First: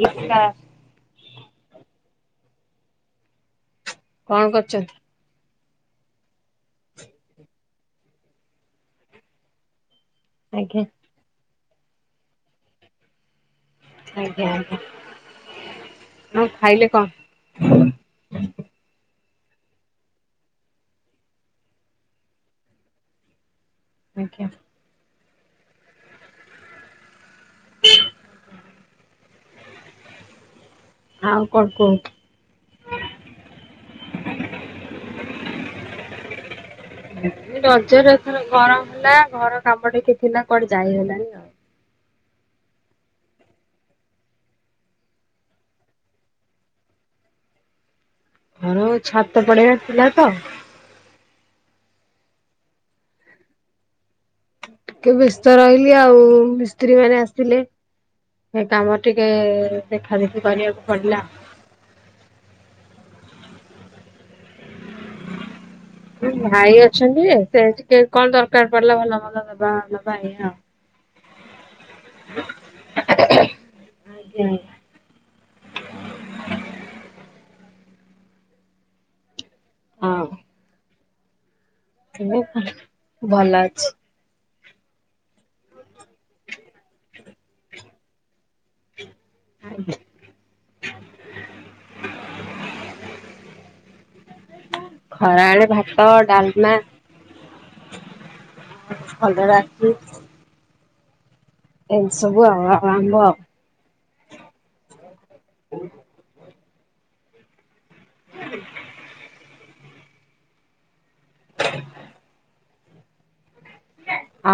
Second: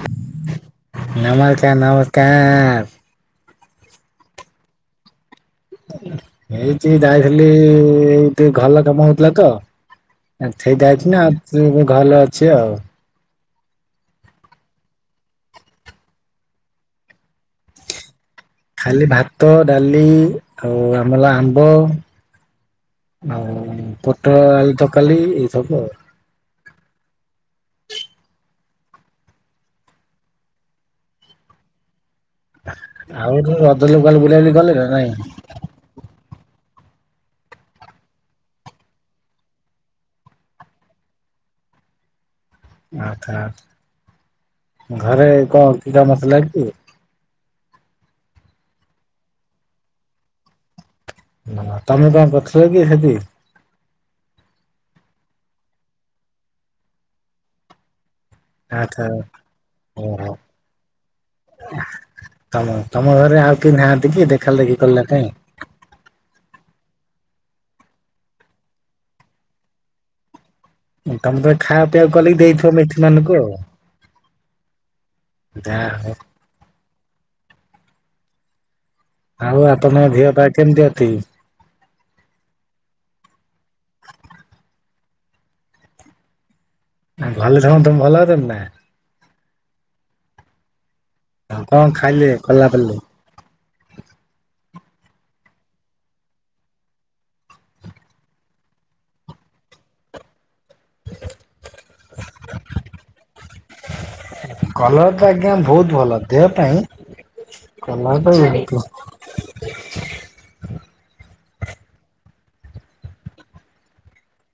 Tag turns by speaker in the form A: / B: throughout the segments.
A: ନମସ୍କାର।
B: ନମସ୍କାର ନମସ୍କାର।
A: କଣ କରୁଛନ୍ତି?
B: ଏଇଠି ଯାଇଥିଲି ଟିକେ ଘର କାମ ହଉଥିଲା ତ
A: ଆଜ୍ଞା।
B: ସେଇଟା ଅଛି ନା ଆଉ ତ ଭଲ ଅଛି ଆଉ।
A: ଆଜ୍ଞା ଆଜ୍ଞା ଆଉ ଖାଇଲେ କଣ?
B: ଖାଲି ଭାତ ଡାଳି ଆଉ ଆମର ଆମ୍ବ ଆଉ ପୋଟଳ
A: ଆଜ୍ଞା।
B: ଆଳୁ ତ ଖାଲି ଏ ସବୁ ଆଉ
A: ଆଉ କଣ କହୁ?
B: ଆଉ ରଜରେ ଯଉ ବୁଲାବୁଲି କଲେ ନା ନାଇଁ?
A: ରଜରେ ଏଥର ଗରମ ହେଲା ଘର କାମ ଟିକେ ଥିଲା କୁଆଡ଼େ ଯାଇ ହେଲାନି ଆଉ।
B: ଆଚ୍ଛା ଘରେ କଣ ପିଟା ମସଲା କି?
A: ଘର ଛାତ ପଡ଼ିବାର ଥିଲା ତ।
B: ତମେ କଣ କରିଥିଲ କି ସେଠି?
A: ଟିକେ ବ୍ୟସ୍ତ ରହିଲି ଆଉ ମିସ୍ତ୍ରୀ ମାନେ ଆସିଲେ। ସେ କାମ
B: ଆଚ୍ଛା
A: ଟିକେ ଦେଖା
B: ଓହୋ
A: ଦେଖି କରିବାକୁ ପଡ଼ିଲା।
B: ତମ ତମ ଘରେ ଆଉ କେହି ନାହାନ୍ତି କି ଦେଖାଦେଖି କରିବା ପାଇଁ?
A: ଭାଇ ଅଛନ୍ତି ସେ ଟିକେ କଣ ଦରକାର ପଡ଼ିବା ଭଲ ମନ୍ଦ ଦବା ନବା ଏଇଆ।
B: ତମେ ତ ଖାଇବା ପିଇବା କରିବାକୁ ଦେଇଥିବ ମିସ୍ତ୍ରୀ ମାନଙ୍କୁ ଆଉ।
A: ହୁଁ।
B: ଯାହା ହେଉ। ଆଉ ଆପଣଙ୍କ ଦେହପାହା କେମିତି ଅଛି?
A: ମୁଁ ଭଲ ଅଛି ।
B: ତମେ ଭଲ ଅଛ ନା?
A: ଆଜ୍ଞା ।
B: ଆଉ କଣ ଖାଇଲେ କଲାବେଳେ?
A: ଖରାବେଳେ ଭାତ ଡାଲମା ଭଲରେ ଅଛି। ଆଉ ଆମ୍ବ ଆଉ।
B: [inaudible] କଲରା ଟା ଆଜ୍ଞା ବହୁତ ଭଲ ଦେହ ପାଇଁ କଲରା ଟା ବହୁତ ଭଲ ।
A: [unintelligible]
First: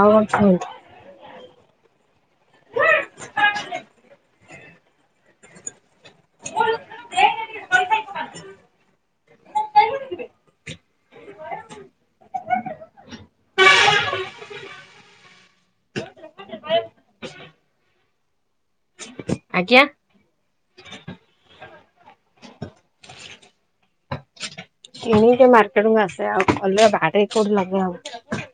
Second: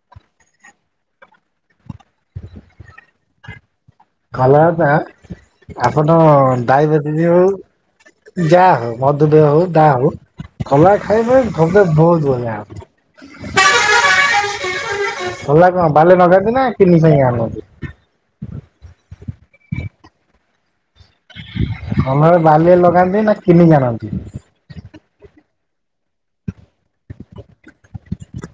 A: ଆଉଁ ଅଛୁଁ?
B: କଲରାଟା ଆପଟ ଡାଇବେଟିସ ହଉ ଯା ହଉ ମଧୁମେହ ହଉ ଯାହା ହଉ କଲରା ଖାଇବେ ମୋତେ ବହୁତ୍ ବଢିଆ ହବ ।
A: [unintelligible]
B: କଲରା କଣ ବାରିରେ ଲଗାନ୍ତି ନା କିନି ପାଇଁ ଆଣନ୍ତି?
A: ଆଜ୍ଞା।
B: କଲରା ବାଲିରେ ଲଗାନ୍ତି ନା କିଣିକି ଆଣନ୍ତି?
A: ତେଣୁ ଆସେ ଆଉ ଭଲ ବାଡେ କୋଉଠି ଲଗାହୋଉଛି?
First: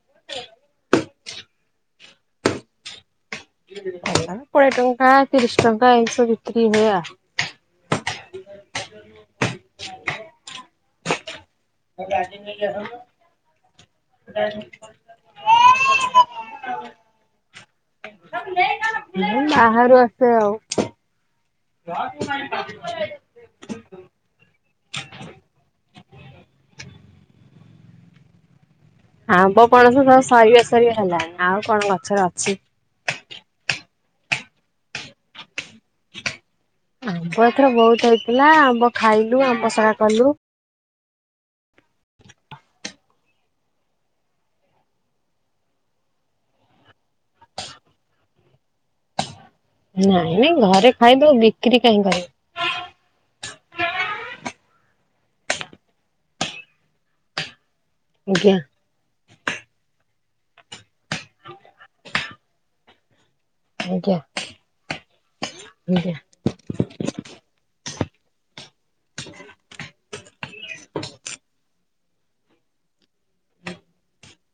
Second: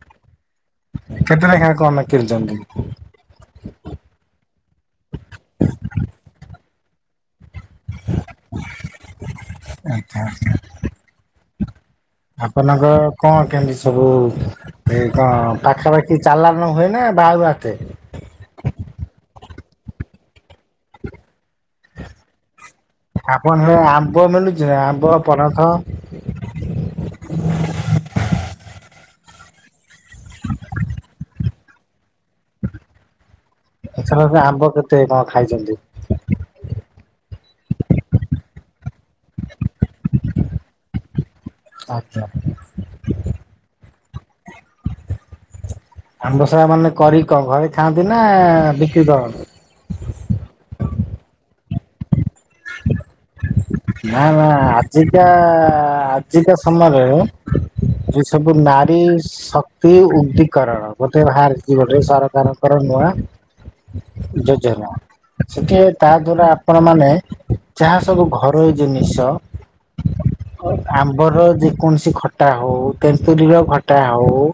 B: କେତେ ନେଖା କମାଇ କିନିଚନ୍ତି?
A: କୋଡ଼ିଏ ଟଙ୍କା ତିରିଶ ଟଙ୍କା ଏମିତି ସବୁ ବିକ୍ରି ହୁଏ ଆ
B: ଆଚ୍ଛା ଆଚ୍ଛା। ଆପଣଙ୍କ କଣ କେମିତି ସବୁ ଏ-କଣ ପାଖାପାଖି ଚାଲା ଣ ହୁଏ ନା ବାହରୁ ଆସେ?
A: ଏଇ ବାହାରୁ ଆସେ ଆଉ।
B: ଆପଣ ହିୟାଡେ ଆମ୍ବ ମିଳୁଚି ନା ଆମ୍ବ, ପଣସ?
A: ହ [unintelligible] ଆମ୍ବ, ପଣସ ସବୁ ସରିବ ସରିବ ହେଲାଣି। ଆଉ କଣ ଗଛରେ ଅଛି?
B: ଏଥର ରେ ଆମ୍ବ କେତେ କଣ ଖାଇଚନ୍ତି?
A: ଆମ୍ବ ଏଥର ବହୁତ ହେଇଥିଲା। ଆମ୍ବ ଖାଇଲୁ, ଆମ୍ବସରା କଲୁ।
B: ଆଚ୍ଛା। ଆମ୍ବସରା ମାନେ କରି କଣ ଘରେ ଖାଆନ୍ତି ନା ବିକ୍ରି କରନ୍ତି?
A: ନାଇଁ ନାଇଁ ଘରେ ଖାଇଦୋଉ ବିକ୍ରି କାହିଁ କରିବୁ।
B: ନା ନା ଆଜିକା ଆଜିକା ସମୟରେ ଆଚ୍ଛା ସବୁ
A: ଆଜ୍ଞା
B: ନାରୀ ଶ୍ ଶକ୍ତି ଉଦିକରଣ ଗୋଟେ ଭାରିଚି ଗୋଟେ ସରକାରଙ୍କର ନୂଆ
A: ଆଜ୍ଞା
B: ଯୋଜନା ସେଠି ତା
A: ଆଜ୍ଞା।
B: ଦ୍ଵାରା ଆପଣ ମାନେ ଯାହା ସବୁ ଘରୋଇ ଜିନିଷ ଆମ୍ବର ଯେ କୌଣସି ଖଟା ହଉ, ତେନ୍ତୁଲିର ଖଟା ହଉ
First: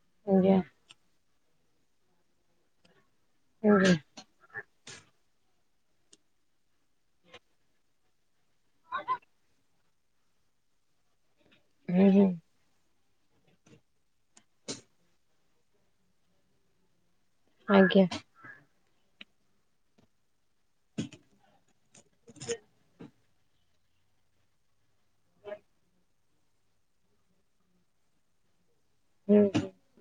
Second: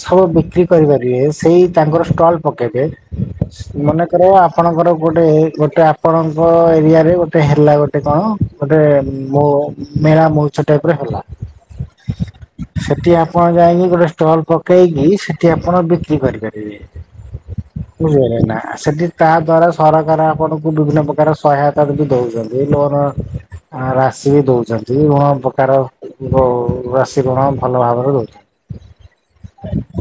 B: ସବୁ
A: ଆଜ୍ଞା
B: ବିକ୍ରି କରିପାରିବେ। ସେଇ ତାଙ୍କର ଷ୍ଟଲ୍ ପକେଇବେ ।
A: ଆଜ୍ଞା
B: ମନେକର ଆପଣଙ୍କର ଗୋଟେ ଗୋଟେ ଆପଣଙ୍କ ଏରିଆ ରେ ଗୋଟେ ହେଲା ଗୋ ଟେ କଣ ଗୋଟେ ମୋ-ମେଳା ମଉଛ ଟାଇପ୍ ର ହେଲା । ସେଠି ଆପଣ ଯାଇକି ଗୋଟେ ଷ୍ଟଲ ପକେଇକି ସେଠି ଆପଣ ବିକ୍ରି କରିପାରିବେ ।
A: ଆଜ୍ଞା
B: ବୁଝିପାରିଲେ ନା ସେଠି ତା ଦ୍ଵାରା ସରକାର ଆପଣଙ୍କୁ ବିଭିନ୍ନ ପ୍ରକାର ସହାୟତା ଯଦି ଏଇ ମୋରା ଆ ରାଶି ଦୋଉଛନ୍ତି, ନୁଅ ପ୍ରକାର ଭଅ ରାଶି ଗୁଣ ଭଲ ଭାବରେ ଦୋଉଛନ୍ତି।
A: ହୁଁ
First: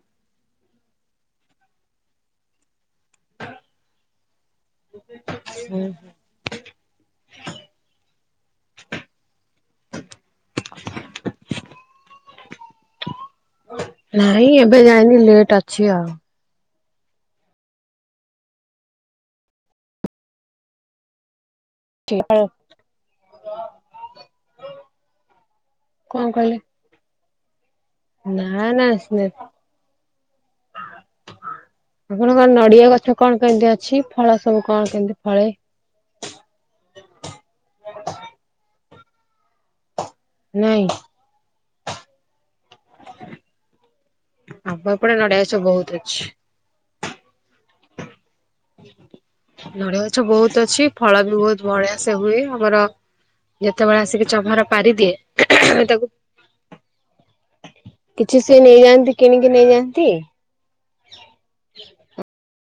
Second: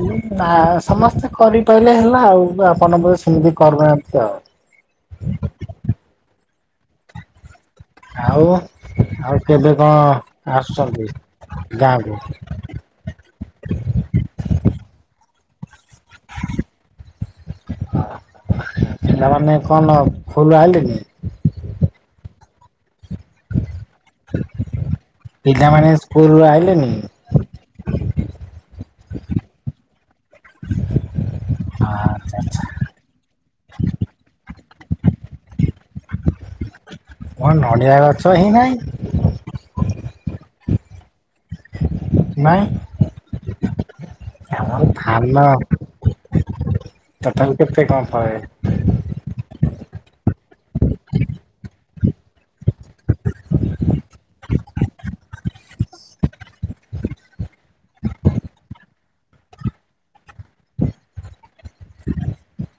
B: ଉଁ ନା, ସମସ୍ତେ କରିପାରିଲେ ହେଲା ଆଉ, ଆପଣ ବୋଧେ ସେମିତି କରୁନାହାନ୍ତି ଆଉ।
A: ହୁଁ।
B: ଆଉ ଆଉ କେବେ କଁ ଆସୁଛନ୍ତି ଗାଁକୁ?
A: ନାଇଁ ଏବେ ଯାଇନି ଲେଟ୍ ଅଛି ଆଉ । [inaudible]
B: ପିଲାମାନେ କଣ ସ୍କୁଲରୁ ଆଇଲେଣି?
A: ଠିକ୍ ଆଉ।
B: ପିଲାମାନେ ସ୍କୁଲ
A: କଣ
B: ରୁ
A: କହିଲେ?
B: ଆଇଲେଣି?
A: ନା ନା ଆସିନାହାନ୍ତି।
B: ଆଚ୍ଛା
A: ଆପଣଙ୍କର
B: ଆଚ୍ଛା
A: ନଡିଆ ଗଛ କଣ କେମତି ଅଛି? ଫଳ ସବୁ କଣ କେମିତି ଫଳେ?
B: ମୋ ନଡିଆ ଗଛ ହିଁ ନାହିଁ।
A: ନାଇଁ
B: ନାଇଁ। ଆମର
A: ଆମ ଏପଟେ ନଡିଆ ସବୁ ବହୁତ ଅଛି।
B: ତଥାପି କେତେ କଣ ଫଳେ?
A: ନଡ଼ିଆ ଗଛ ବହୁତ ଅଛି ଫଳ ବି ବହୁତ ବଢିଆ ସେ ହୁଏ ଆମର ଯେତେବେଳେ ଆସିକି ଚଭାର ପାରିଦିଏ ତାକୁ କିଛି ସିଏ ନେଇଯାଆନ୍ତି କିଣିକି ନେଇଯାଆନ୍ତି।
B: [inaudible]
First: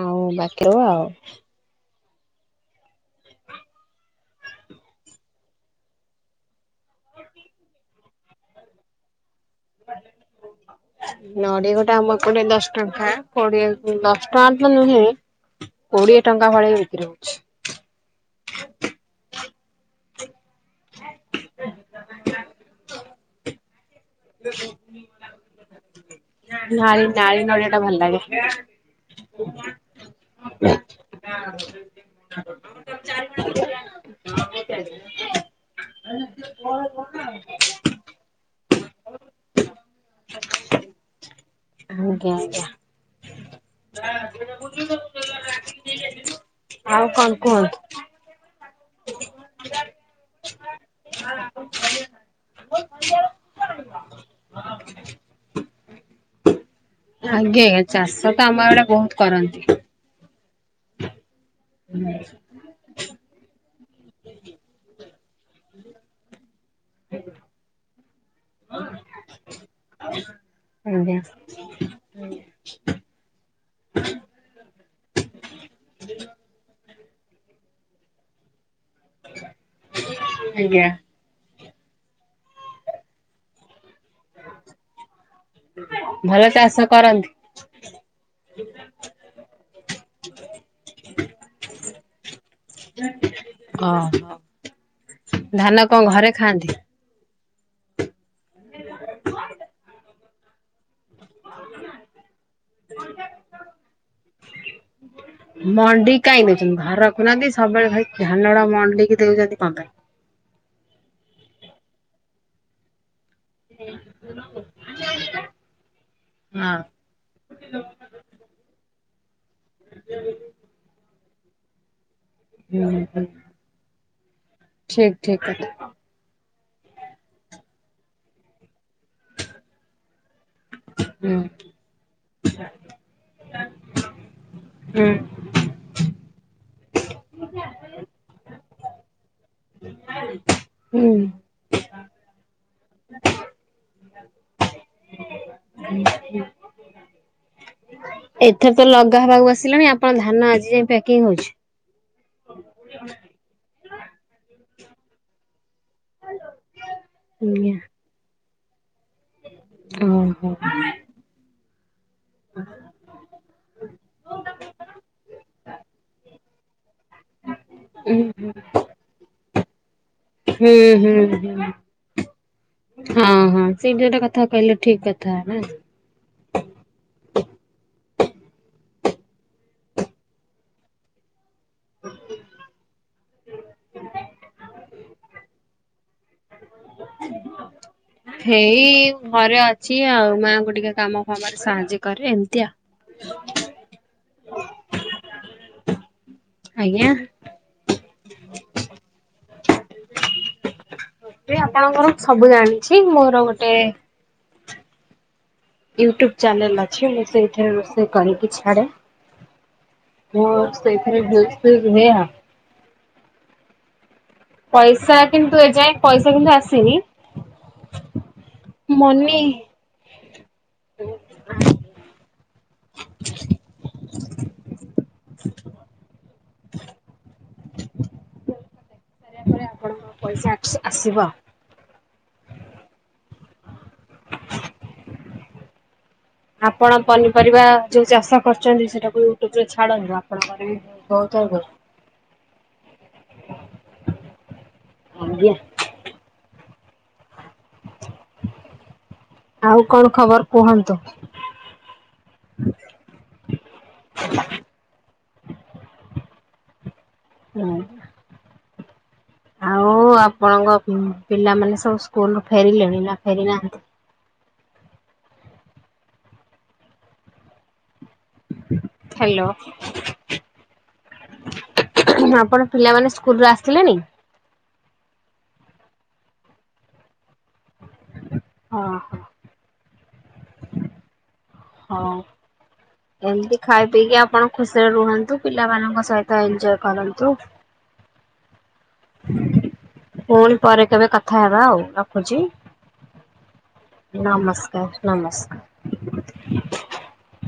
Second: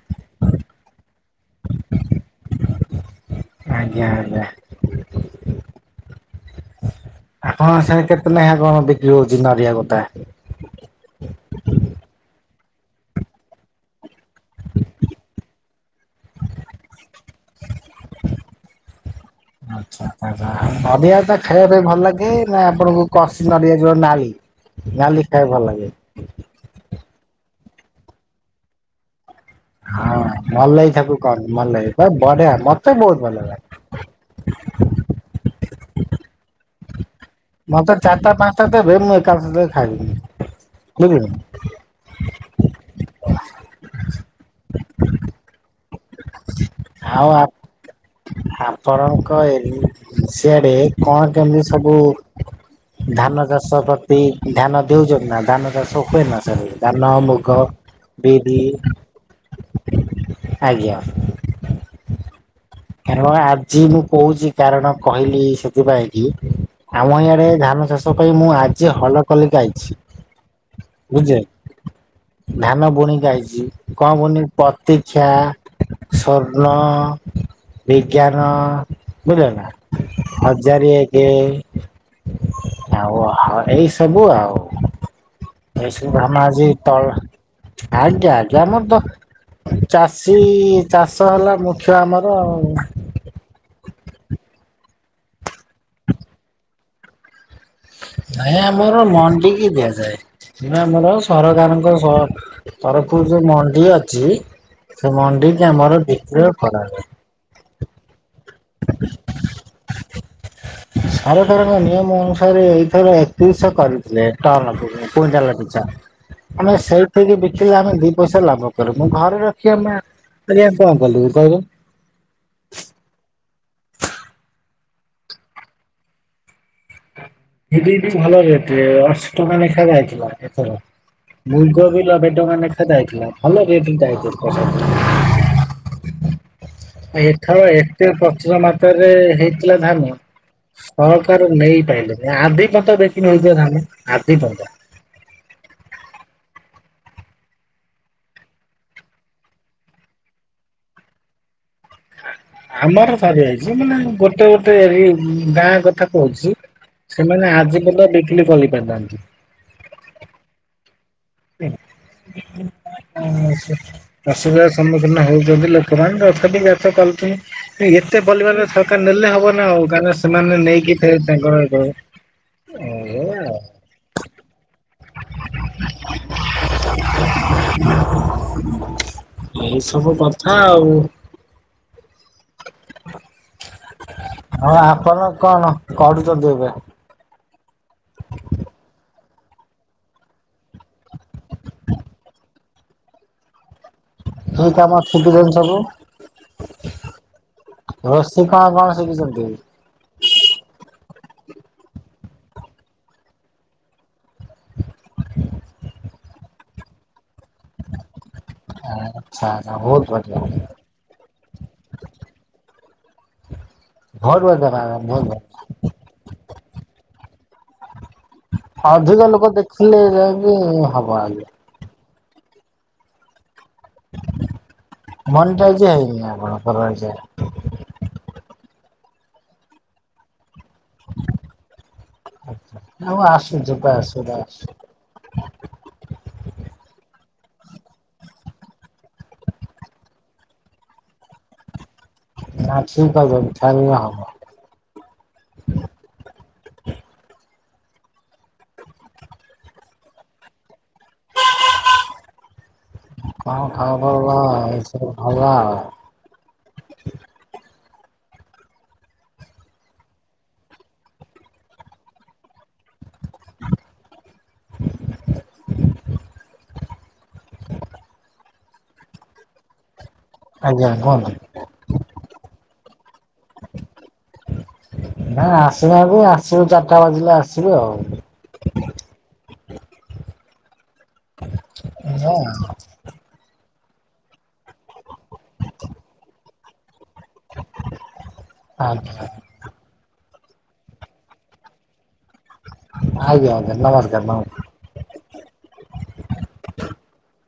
A: ଆଉ ବାକି ଆଉ
B: ଆଜ୍ଞା ଆଜ୍ଞା। ଆ କଣ ସେ କେତେ ନା କଣ ବିକ୍ରି ହଉଛି ନଡିଆ ଗୋଟା?
A: ନଡ଼ିଆ ଗୋଟେ ଆମ ଏପଟେ ଦଶ ଟଙ୍କା ପଡିଆ ଦଶ ତାର ତ ନୁହେଁ, କୋଡିଏ ଟଙ୍କା ଭଳି ବିକ୍ରି ହଉଛି । [inaudible]
B: ଆଚ୍ଛା ନଡିଆ ତ ଖାଇବା ପାଇଁ ଭଲ ଲାଗେ ନା ଆପଣଙ୍କୁ କଷି ନଡିଆ ଯୋଉ ନାଳି, ନାଳି ଖାଇବାକୁ ଭଲ ଲାଗେ।
A: ନାଳି ନାଳି ନଡିଆ ଟା, ଭଲ ଲାଗେ ।
B: ହଁ
A: [inaudible]
B: ମଲେଇ ଥାକୁ କହନ୍ତି। ମଲେଇ ବା ବଢିଆ, ମତେ ବହୁତ ଭଲ ଲାଗେ।
A: ହଁ
B: ମତେ ଚାରିଟା, ପାଞ୍ଚଟା ଦେବେ ମୁଁ ଏକା ଥରକେ ଖାଇବି, ବୁଝିଲୁ ।
A: ଆଜ୍ଞା, ଆଜ୍ଞା।
B: [inaudible]
A: ଆଉ କଣ କୁହନ୍ତୁ।
B: ଫରଙ୍କ ହେରି, ସିଆଡେ କଣ, କେମିତି ସବୁ ଧାନ ଚାଷ ପ୍ରତି, ଧ୍ୟାନ ଦେଉଛନ୍ତି ନା? ଧାନ ଚାଷ ହୁଏ ନା ସେ ଧାନ, ମୁଗ,
A: ଆଜ୍ଞା ଆଜ୍ଞା ଚାଷ ତ ଆମ
B: ବିରି
A: ଆଡେ ବହୁତ କରନ୍ତି।
B: ଆଜ୍ଞା। କାରଣ ଆଜି ମୁଁ କହୁଛି ।କାରଣ କହିଲି ସେଥିପାଇଁ, କି ଆମ ଇଆଡେ ଧାନ ଚାଷ କ ମୁଁ ଆଜି ହଲ କରିକି ଆଇଛି।
A: ଆଜ୍ଞା ।
B: ବୁଝିଲେ ଧାନ ବୁଣିକି ଆଇଛି କଣ ବୁଣି ପ୍ରତିକ୍ଷା ସ୍ୱର୍ଣ୍ଣ ବିଜ୍ଞାନ ବୁଝ ନା
A: ଆଜ୍ଞା
B: ହଜାରେ ଏକ ଆଉ' ହାଉ, ଏଇ ସବୁ ଆଉ'। ଏ ସବୁ, ଆମେ
A: ଭଲ
B: ଆଜି,
A: ଚାଷ
B: ତଳ
A: କରନ୍ତି।
B: ଆଜ୍ଞା ଆଜ୍ଞା ମୁଁ ତ ଚାଷ ଚାଷୀ ଚାଷ ହେଲା ମୁଖ୍ୟ ଆମର।
A: ଓ ହୋ ।ଧାନ କଣ ଘରେ ଖାଆନ୍ତି?
B: ନାଇଁ ଆମର ମଣ୍ଡି କି ଦିଆଯାଏ। ଆମର ସରକାରଙ୍କ ସହ, ତରଫରୁ ଯୋଉ' ମଣ୍ଡି ଅଛି ସେ ମଣ୍ଡି କି ଆମର,
A: ମଣ୍ଡି କାଇଁ
B: ବିକ୍ରିୟ
A: ଦଉଛନ୍ତି
B: କରା
A: ଘରେ
B: ଯାଏ।
A: ରଖୁନାହାନ୍ତି ସବୁବେଳେ ଭାଇ ଧାନଟା ମଣ୍ଡକି ଦେଉଛନ୍ତି କଣ, ପାଇଁ?
B: ସରକାରଙ୍କ ନିୟମ ଅନୁସାରେ, ଏଇଥର ଦୁଇ ଶହ କରିଥିଲେ ଟନ୍ କୁଣ୍ଟାଲ ପିଛା।
A: ହଁ
B: ଆମେ ସେଇଠିକି ବିକିଲେ, ଆମେ ଦି ପଇସା ଲାଭ କରିବୁ। ମୁଁ ଘରେ ରଖି ଆମେ କଣ କଲୁ କହିବ।
A: ହୁଁ, ପା ଠିକ୍, ଠିକ୍ କଥା।
B: ସେ ଦିଏ ଭଲ ରେଟ୍ ଅଶୀ ଟଙ୍କା ଲେଖା ଯାଇଥିଲା। ଏଥର,
A: ହୁଁ
B: ମୁଲକୋବି ନବେ ଟଙ୍କା ଲେଖାଁ ଯାଇଥିଲା ।ଭଲ ରେଟ୍ ରେ ଯାଇଥିଲା
A: ହୁଁ।
B: ଏଥର ଏତେ ପ୍ରଚୁର ମାତ୍ରାରେ, ହେଇଥିଲା ଧାନ
A: ହୁଁ
B: ସକାର ନେଇପାରିଲେନି ଆଧିପନ୍ତ ଦେଖି ନଥ ଧାନେ ଆଧିପନ୍ତ।
A: ହୁଁ। ଏଥର ତ ଲଗା ହବାକୁ ଆସିଲାଣି ଆପଣ ଧାନ ଆଜି ଯାଇ ପକିଂ ହଉଛି।
B: ଆମର ସରିଯାଇଛି ମାନେ ଗୋଟେ ଗୋଟେ ଏ ଗାଁ ଗ କଥା କହୁଛି ସେମାନେ ଆଜି ପଦା ବିକ୍ରି କରିପାରିଥାନ୍ତି।
A: ଓ ହୋ।
B: ଅସୁବିଧା ସମ୍ମୁଖୀନ ହଉଛନ୍ତି ଲୋକମାନେ କୁ ଏତେ
A: ହୁଁ
B: ପରିବାର ସରକାର ନେଲେ ହବ ନା ଆଉ ଗା
A: ହୁଁ ହୁଁ ହ ହଁ ହଁ ସେଠି ଯୋଟା କଥା କହିଲେ ଠିକ। ଠିକ କଥା ନା।
B: ଏଇ ସବୁ କଥା ଆଉ।
A: [inaudible]
B: ହଁ ଆପଣ କଣ କରୁଛନ୍ତି ଏବେ?
A: ହେଇ ଘରେ ଅଛି ଆଉ ମାଆଙ୍କୁ ଟିକେ କାମ କାମାରେ ସାହାଯ୍ୟ କରେ ଏମିତିଆଉ। [inaudible]
B: [unintelligible]
A: ଆଜ୍ଞା?
B: ରଷେଇ କଣ କଣ ଶିଖିଛନ୍ତି?
A: ଆପଣଙ୍କର ସବୁ ଜାଣିଛି ମୋର ଗୋଟେ ୟୁଟୁବ ଚାନେଲ ଅ ମୁଁ ସେଥିରେ ରୋଷେଇ କରିକି ଛାଡ଼େ।
B: ଆଚ୍ଛା ଆଚ୍ଛା ବହୁତ ବଢିଆ
A: କେବଳ ସେଇଥିରେ ବ୍ୟସ୍ତ ରୁହେ ଆଉ।
B: ବହୁତ ବଢିଆ ବହୁତ
A: ପଇସା
B: ବଢିଆ।
A: କିନ୍ତୁ ଏଯାଏ ପଇସା କିନ୍ତୁ ଆସିନି
B: ଅଧିକ
A: ମନି
B: ଲୋକ ଦେଖିଲେ ଯାଇକି ହବ ଆଜ୍ଞା।
A: [inaudible]
B: ମନିଟାଇଜ ହେଇନି ଆପଣଙ୍କର ଏଯାଏଁ।
A: ର ପରେ ଆପଣଙ୍କର ପଇସା ଆସିବ।
B: ଆଉ ଆସୁ ଯିବା ଆସୁ ବା ଆସ
A: ଆପଣ ପନିପରିବା ଯୋଉ ଚାଷ କରୁଛନ୍ତି, ସେଟାକୁ ୟୁଟ୍ୟୁବ ରେ ଛାଡନ୍ତୁ ଆପଣଙ୍କର ବି ବହୁତ [unintelligible]
B: ନା ଠିକ୍ କହିଛନ୍ତି, ଛାଡିଲେ
A: ଆଜ୍ଞା।
B: ହବ। [inaudible]
A: ଆଉ କଣ ଖବର କୁହନ୍ତୁ?
B: କଣ ଖବର ଏଇସବୁ ଭଲ ଆଉ।
A: ହୁଁ। ଆଉ ଆପଣଙ୍କ ପିଲାମାନେ ସବୁ ସ୍କୁଲରୁୁ ଫେରିଲେଣି ନା ଫେରି ନାହାନ୍ତି?
B: [inaudible]
A: ହ୍ୟାଲୋ।
B: ଆଜ୍ଞା କୁହନ୍ତୁ
A: ଆପଣ ପିଲାମାନେ ସ୍କୁଲ ରୁ ଆସିଲେଣିି?
B: ନା ଆସିନାହାନ୍ତି ଆସିବୁ ଚାରିଟା ବାଜିଲେ ଆସିବୁ ଆଉ।
A: ହଁ ହୋ। ହଁ ଏମିତି ଖାଇ ପିଇକି ଆପଣ ଖୁସି ରେ ରୁହନ୍ତୁ ପିଲାମାନଙ୍କ ସହିତ ଏଞଜୟ କରନ୍ତୁ।
B: ହ।
A: ପୁନ ପରେ କେବେ କଥା ହେବା ଆଉ ରଖୁଛି।
B: ଆଜ୍ଞା ଆଜ୍ଞା ନମସ୍କାର
A: ନମସ୍କାର ନମସ୍କାର।